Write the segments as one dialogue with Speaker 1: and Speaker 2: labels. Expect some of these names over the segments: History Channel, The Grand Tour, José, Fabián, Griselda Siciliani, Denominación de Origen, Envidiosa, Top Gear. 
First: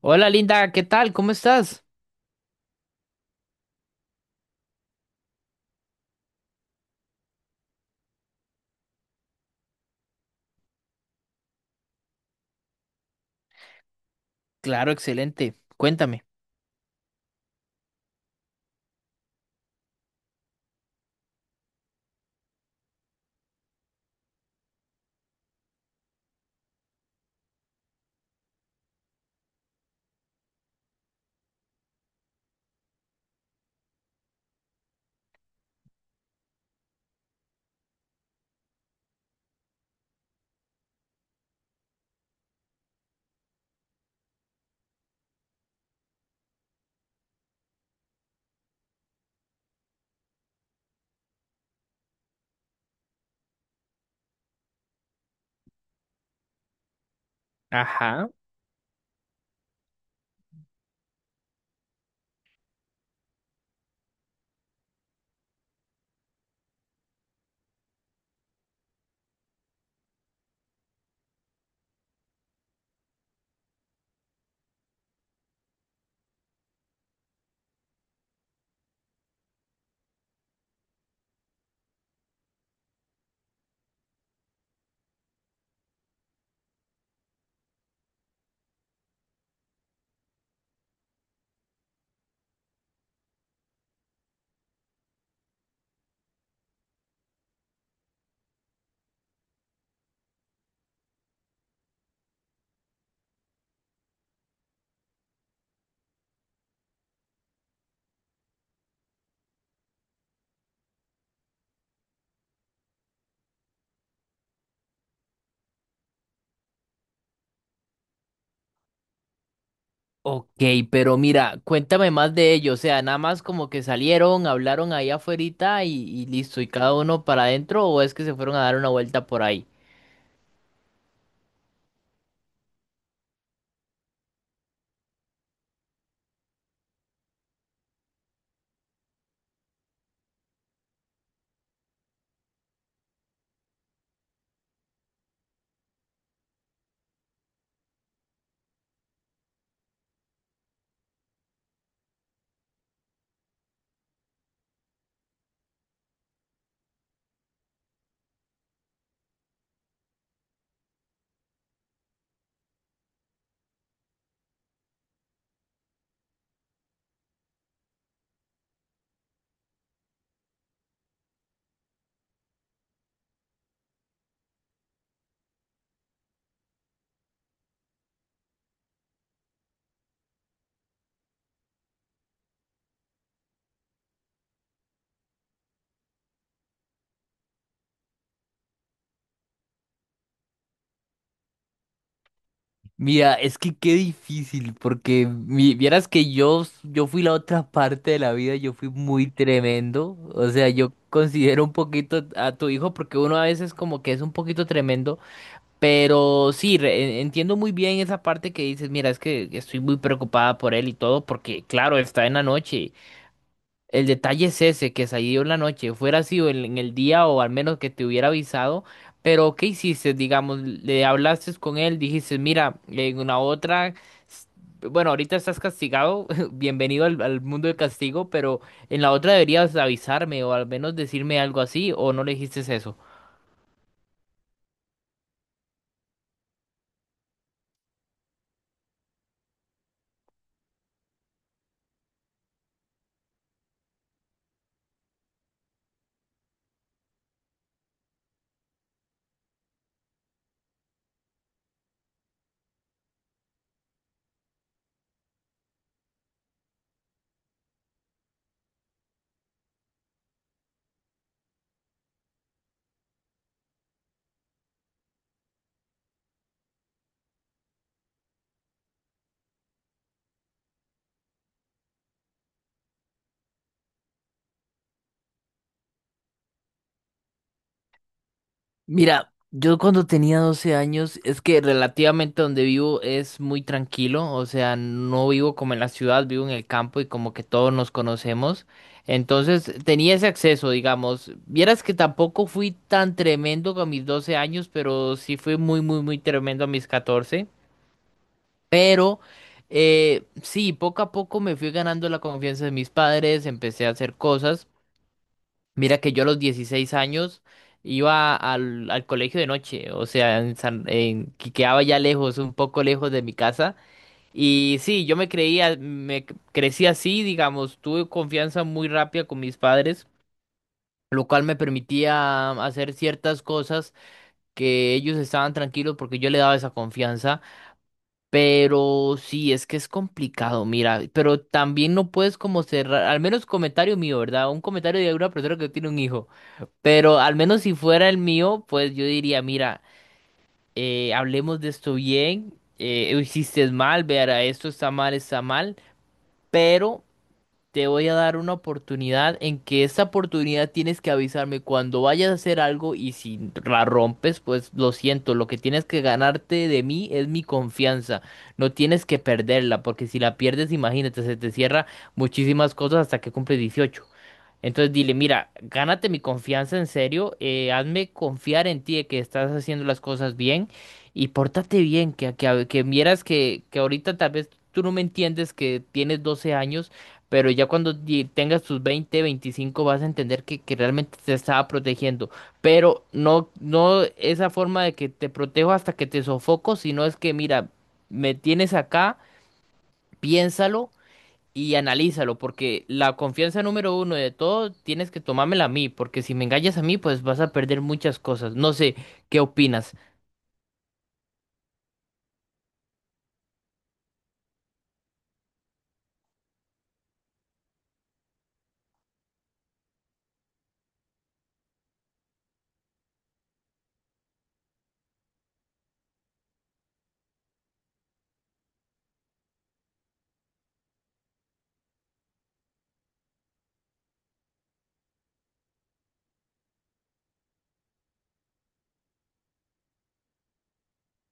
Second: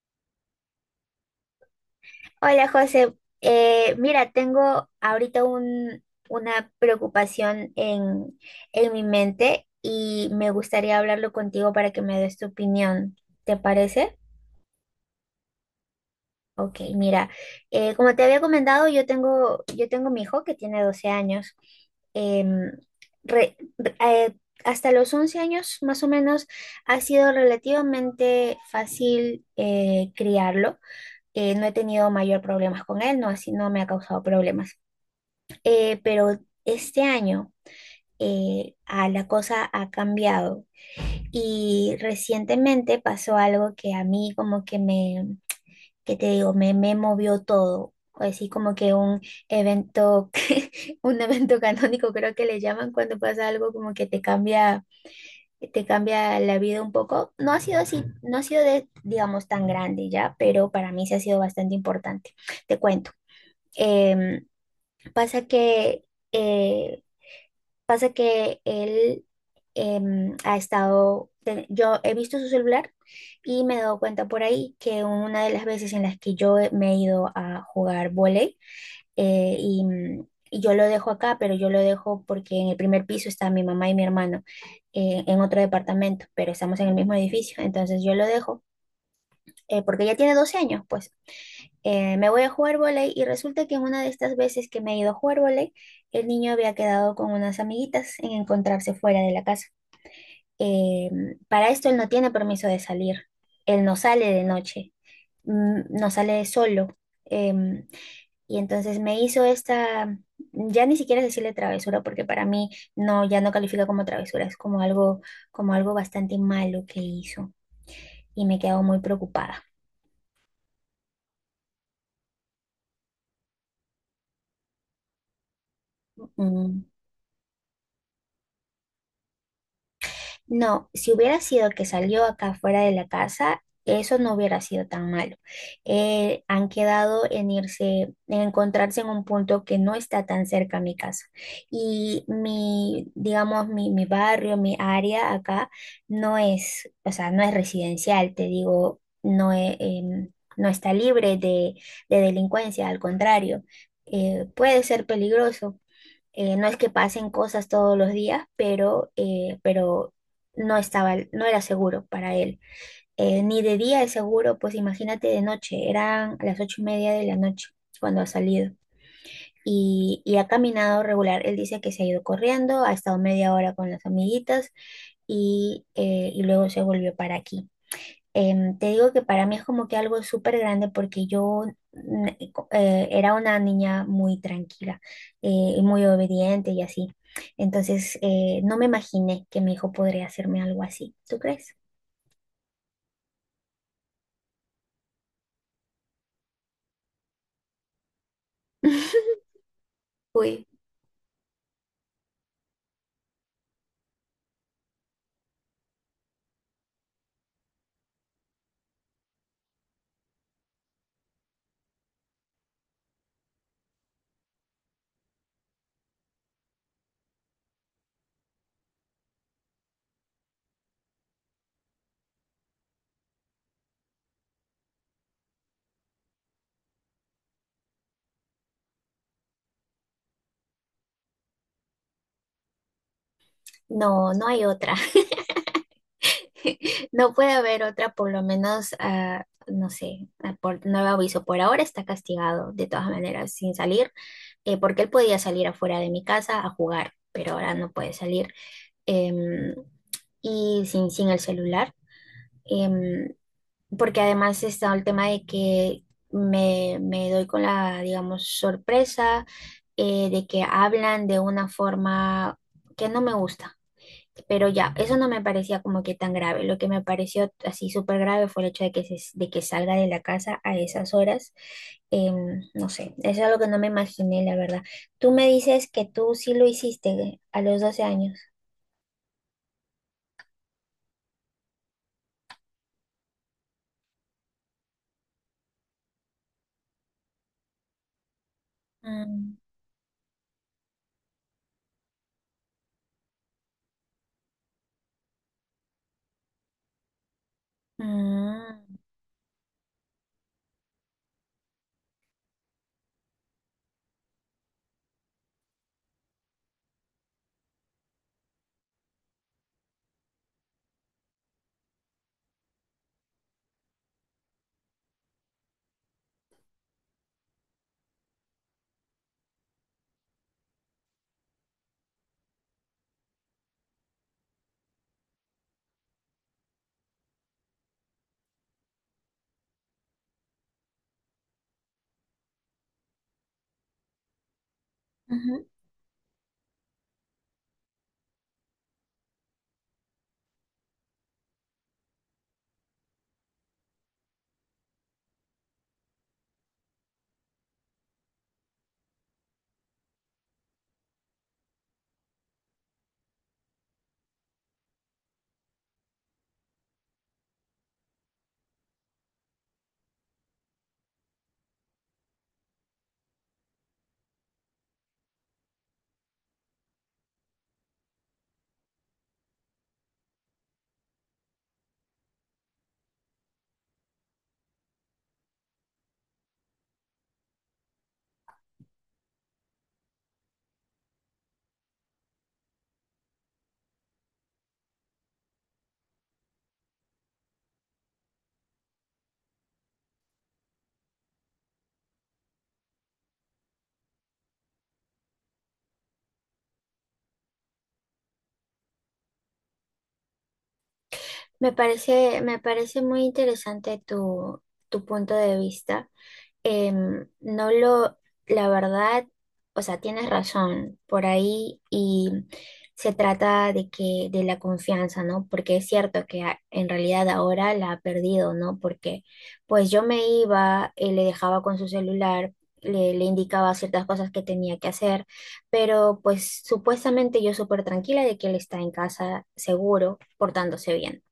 Speaker 1: Hola Linda, ¿qué tal? ¿Cómo estás?
Speaker 2: Hola José. Mira, tengo ahorita una preocupación en mi mente y me gustaría hablarlo contigo para que me des tu opinión. ¿Te parece?
Speaker 1: Claro, excelente. Cuéntame.
Speaker 2: Ok, mira, como te había comentado, yo tengo mi hijo que tiene 12 años. Em, re- re- eh, Hasta los 11 años más o menos ha sido relativamente fácil, criarlo. No he tenido mayor problemas con él, no, así no me ha causado problemas. Pero este año la cosa ha cambiado y recientemente pasó algo que a mí como que que te digo, me movió todo. Así como que un evento, un evento canónico creo que le llaman cuando pasa algo como que te cambia la vida un poco. No ha sido así,
Speaker 1: Ajá.
Speaker 2: no ha sido de, digamos, tan grande ya, pero para mí sí ha sido bastante importante. Te cuento. Em, pasa que eh, Pasa que él ha estado, yo he visto su celular y me he dado cuenta por ahí que una de las veces en las que me he ido a jugar vóley, y yo lo dejo acá, pero yo lo dejo porque en el primer piso está mi mamá y mi hermano, en otro departamento, pero estamos en el mismo edificio. Entonces yo lo dejo, porque ella tiene 12 años, pues. Me voy a jugar vóley y resulta que en una de estas veces que me he ido a jugar vóley, el niño había quedado con unas amiguitas en encontrarse fuera de la casa. Eh, para esto él no tiene permiso de salir, él no sale de noche, no sale solo. Em, y entonces me hizo esta, ya ni siquiera decirle travesura, porque para mí no, ya no califica como travesura, es como algo bastante malo que hizo, y me quedo muy preocupada.
Speaker 1: Ok, pero mira, cuéntame más de ello. O sea, nada más como que salieron, hablaron ahí afuerita y listo, y
Speaker 2: Mm.
Speaker 1: cada uno para adentro, o es que se fueron a dar una vuelta por ahí.
Speaker 2: No, si hubiera sido que salió acá fuera de la casa, eso no hubiera sido tan malo. Han quedado en irse, en encontrarse en un punto que no está tan cerca a mi casa. Y mi, digamos, mi barrio, mi área acá no es, o sea, no es residencial, te digo, no, no está libre de delincuencia, al contrario, puede ser peligroso. No es que pasen cosas todos los días, pero no estaba, no era seguro para él. Ni de día es seguro, pues imagínate de noche, eran las 8:30 de la noche cuando ha salido. Y ha caminado regular. Él dice que se ha ido corriendo, ha estado media hora con las amiguitas y luego se volvió para aquí. Te digo que para mí es como que algo súper grande, porque yo, era una niña muy tranquila, eh, y muy obediente y así. Entonces, no me imaginé que mi hijo podría hacerme algo así. ¿Tú crees?
Speaker 1: Mira, es que qué difícil, porque vieras que yo fui la otra parte de la vida, yo fui muy tremendo. O
Speaker 2: Uy,
Speaker 1: sea, yo considero un poquito a tu hijo, porque uno a veces como que es un poquito tremendo. Pero sí, entiendo muy bien esa parte que dices, mira, es que estoy muy preocupada por él y todo, porque claro, está en la noche. El detalle es ese, que salió en la noche, fuera sido en el día o al menos que te hubiera avisado, pero ¿qué hiciste? Digamos, le hablaste con él, dijiste, mira, en una otra, s- bueno, ahorita estás castigado, bienvenido al mundo del castigo, pero en la otra deberías avisarme o al menos decirme algo así, o no le dijiste eso.
Speaker 2: no, no hay otra. No puede haber otra, por lo menos, no sé, por nuevo aviso. Por ahora está castigado, de todas maneras, sin salir, porque él podía salir afuera de mi casa a jugar, pero ahora no puede salir. em, y sin, el celular, em, porque además está el tema de que me doy con la, digamos, sorpresa, de que hablan de una forma que no me gusta, pero ya, eso no me parecía como que tan grave. Lo que me pareció así súper grave fue el hecho de que, de que salga de la casa a esas horas. No sé, eso es algo que no me imaginé, la verdad. Tú me dices que tú sí lo hiciste a los 12 años.
Speaker 1: Mira, yo cuando tenía 12 años, es que relativamente donde vivo es muy tranquilo, o sea, no vivo como en la ciudad, vivo en el campo y como que todos nos conocemos.
Speaker 2: Mm.
Speaker 1: Entonces tenía ese acceso, digamos. Vieras que tampoco fui tan tremendo con mis 12 años, pero sí fui muy, muy, muy tremendo a mis 14.
Speaker 2: Mm.
Speaker 1: Pero sí, poco a poco me fui ganando la confianza de mis padres, empecé a hacer cosas. Mira que yo a los 16 años iba al colegio de noche, o sea, en que quedaba ya lejos, un poco lejos de mi casa. Y sí, yo me creía, crecí así, digamos, tuve confianza muy rápida con mis padres, lo cual me permitía hacer ciertas cosas que ellos estaban tranquilos porque yo le daba esa confianza. Pero sí, es que es complicado, mira, pero también no puedes como cerrar, al menos comentario mío, ¿verdad? Un comentario de una persona
Speaker 2: Ujú.
Speaker 1: que tiene un hijo. Pero al menos si fuera el mío, pues yo diría, mira, hablemos de esto bien, hiciste mal, verá, esto está mal, pero te voy a dar una oportunidad en que esa oportunidad tienes que avisarme cuando vayas a hacer algo y si la rompes, pues lo siento, lo que tienes que ganarte de mí es mi confianza, no tienes que perderla, porque si la pierdes, imagínate, se te cierra muchísimas cosas hasta que cumples 18. Entonces dile, mira, gánate mi confianza en serio, hazme confiar en ti de que estás haciendo las cosas bien y pórtate bien, que vieras que ahorita tal vez tú no me entiendes que tienes 12 años, pero ya cuando tengas tus 20, 25 vas a entender que realmente te estaba protegiendo, pero no, no esa forma de que te protejo hasta que te sofoco, sino es que mira, me tienes acá, piénsalo y analízalo, porque la confianza número uno de todo tienes que tomármela a mí, porque si me engañas a mí, pues vas a perder muchas cosas. No sé, ¿qué opinas?
Speaker 2: Me parece muy interesante tu, tu punto de vista. Em, no lo, La verdad, o sea, tienes razón por ahí y se trata de que, de la confianza, ¿no? Porque es cierto que, en realidad ahora la ha perdido, ¿no? Porque pues yo me iba, le dejaba con su celular, le indicaba ciertas cosas que tenía que hacer, pero pues supuestamente yo súper tranquila de que él está en casa seguro, portándose bien,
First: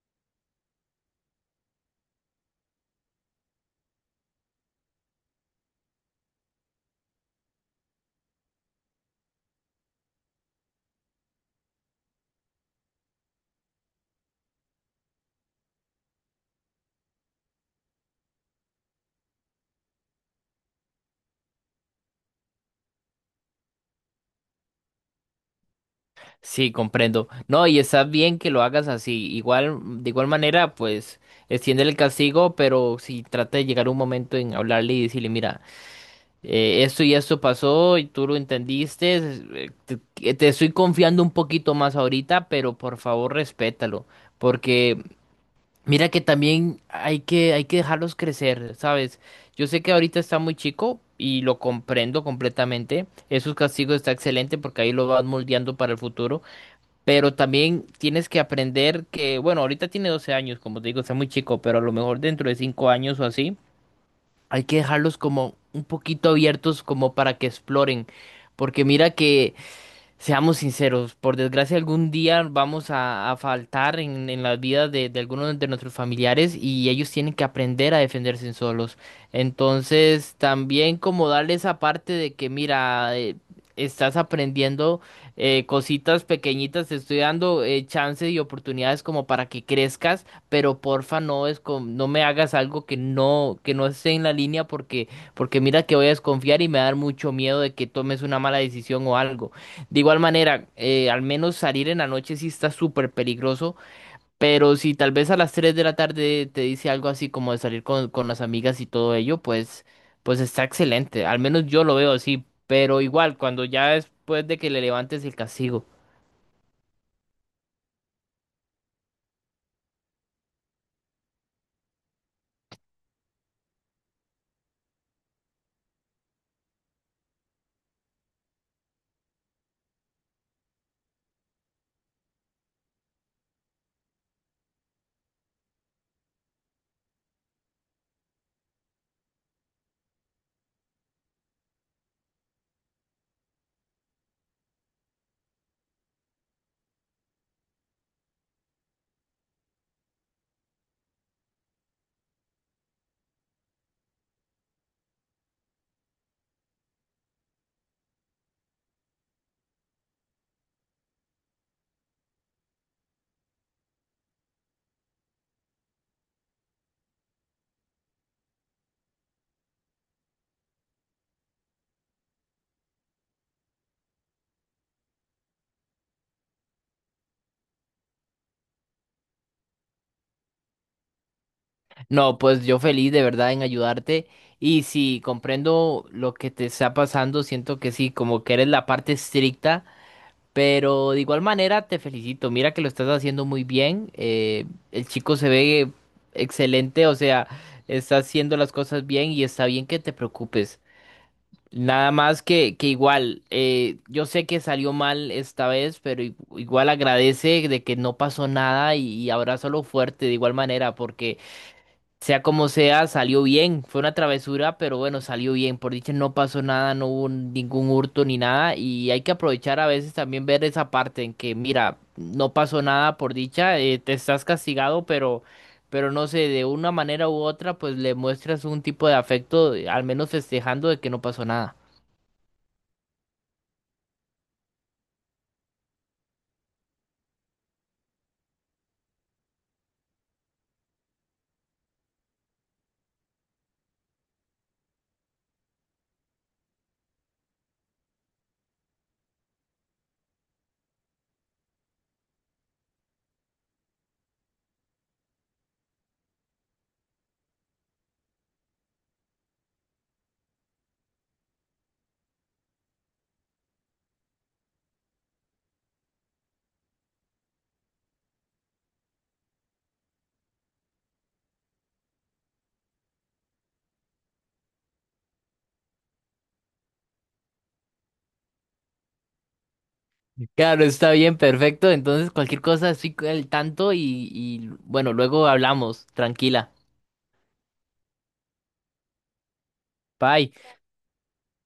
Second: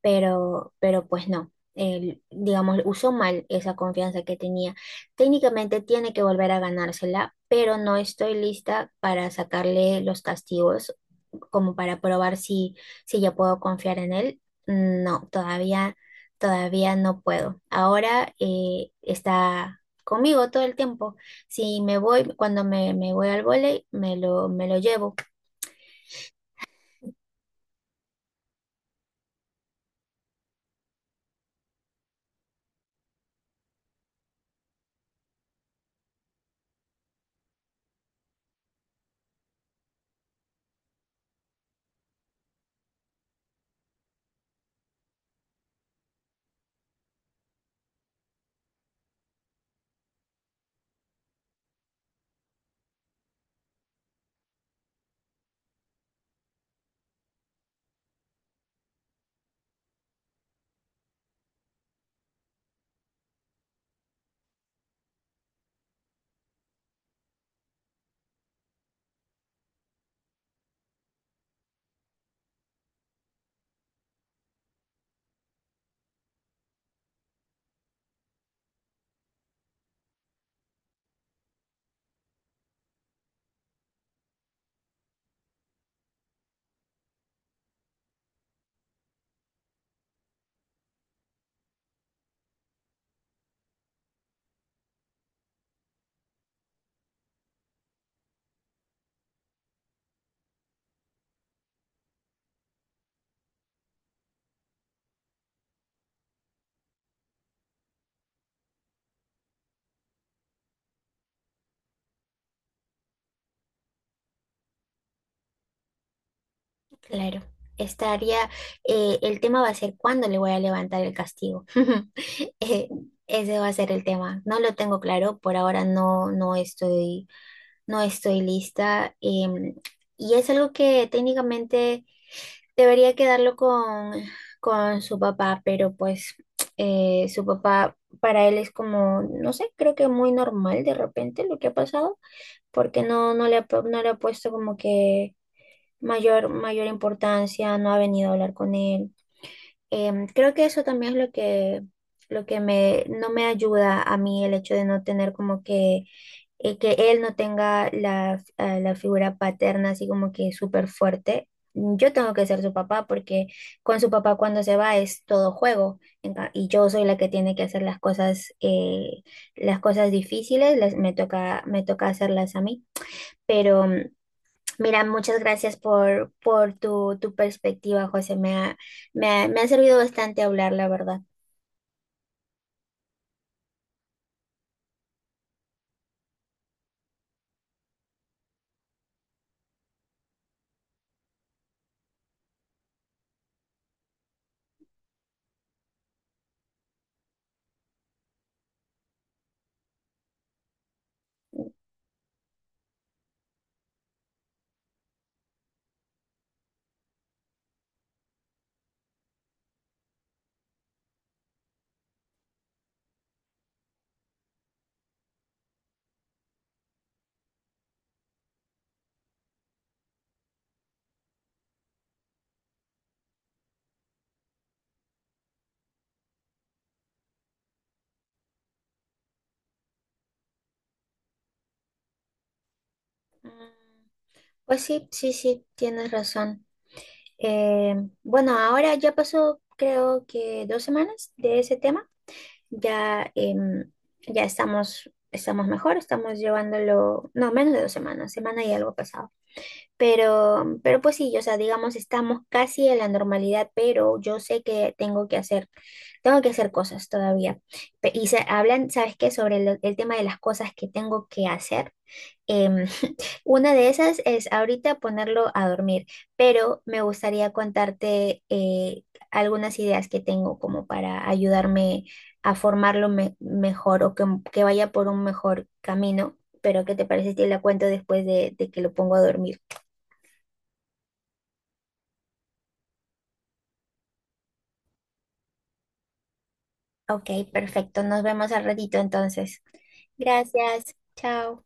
Speaker 2: pero pues no, él, digamos, usó mal esa confianza que tenía. Técnicamente tiene que volver a ganársela, pero no estoy lista para sacarle los castigos como para probar si, ya puedo confiar en él. No, todavía, todavía no puedo. Ahora está conmigo todo el tiempo. Si me voy, cuando me voy al vóley, me lo llevo.
Speaker 1: Sí, comprendo. No, y está bien que lo hagas así. Igual, de igual manera, pues extiende el castigo, pero si trata de llegar un momento en hablarle y decirle, mira, esto y esto pasó y tú lo entendiste, te estoy confiando un poquito más ahorita, pero por favor respétalo, porque mira que también hay que dejarlos crecer, ¿sabes? Yo sé que ahorita está muy chico y lo comprendo completamente. Esos castigos está excelente porque ahí lo vas moldeando para el futuro. Pero también tienes que aprender que, bueno, ahorita tiene 12 años, como te digo, está muy chico, pero a lo mejor dentro de 5 años o así, hay que dejarlos como un poquito abiertos como para que exploren. Porque mira que seamos sinceros, por desgracia algún día vamos a faltar en las vidas de algunos de nuestros familiares y ellos tienen que aprender a defenderse solos. Entonces, también como darle esa parte de que, mira, estás aprendiendo cositas pequeñitas, te estoy dando chances y oportunidades como para que crezcas, pero porfa no me hagas algo que no esté en la línea porque, porque mira que voy a desconfiar y me va a dar mucho miedo de que tomes una mala decisión o algo. De igual manera, al menos salir en la noche sí está súper peligroso, pero si tal vez a las 3 de la tarde te dice algo así como de salir con las amigas y todo ello, pues, pues está excelente. Al menos yo lo veo así, pero igual, cuando ya después de que le levantes el castigo.
Speaker 2: Claro, estaría, el tema va a ser cuándo le voy a levantar el castigo. Eh, Ese va a ser el tema. No lo tengo claro, por ahora no estoy, lista. Y es algo que técnicamente debería quedarlo con su papá, pero pues, su papá para él es como, no sé, creo que muy normal de repente lo que ha pasado, porque no, no le ha puesto como que mayor importancia, no ha venido a hablar con él. Creo que eso también es lo que, no me ayuda a mí, el hecho de no tener como que él no tenga la figura paterna así como que súper fuerte. Yo tengo que ser su papá porque con su papá cuando se va es todo juego y yo soy la que tiene que hacer las cosas difíciles, me toca hacerlas a mí, pero... Mira, muchas gracias por tu, tu perspectiva, José. Me ha servido bastante hablar, la verdad.
Speaker 1: No, pues yo feliz de verdad en ayudarte y si comprendo lo que te está pasando, siento que sí, como que eres la parte estricta. Pero de igual manera te felicito, mira que lo estás haciendo muy bien, el chico se ve excelente, o sea, está haciendo las cosas bien y está bien que te preocupes. Nada más que igual, yo sé que salió mal esta vez, pero igual agradece de que no pasó nada y abrázalo fuerte de igual manera, porque sea como sea, salió bien. Fue una travesura, pero bueno, salió bien. Por dicha no pasó nada, no hubo ningún hurto ni nada. Y hay que aprovechar a veces también ver esa parte en que, mira, no pasó nada por dicha, te estás castigado, pero no sé, de una manera u otra, pues le muestras un tipo de afecto, al menos festejando de que no pasó nada.
Speaker 2: Mm, Pues sí, sí, sí, tienes razón. Eh, bueno, ahora ya pasó creo que 2 semanas de ese tema. Ya, em, ya estamos, mejor, estamos llevándolo. No, menos de 2 semanas, semana y algo pasado. Pero pues sí, o sea, digamos, estamos casi en la normalidad, pero yo sé que tengo que hacer cosas todavía. Y se hablan, ¿sabes qué? Sobre el tema de las cosas que tengo que hacer. Em, una de esas es ahorita ponerlo a dormir, pero me gustaría contarte, algunas ideas que tengo como para ayudarme a formarlo mejor, o que vaya por un mejor camino. Pero ¿qué te parece si te la cuento después de que lo pongo a dormir?
Speaker 1: Claro, está bien, perfecto. Entonces, cualquier cosa, estoy al tanto y bueno, luego hablamos. Tranquila.
Speaker 2: Ok, perfecto, nos vemos al ratito entonces.
Speaker 1: Bye.
Speaker 2: Gracias, chao.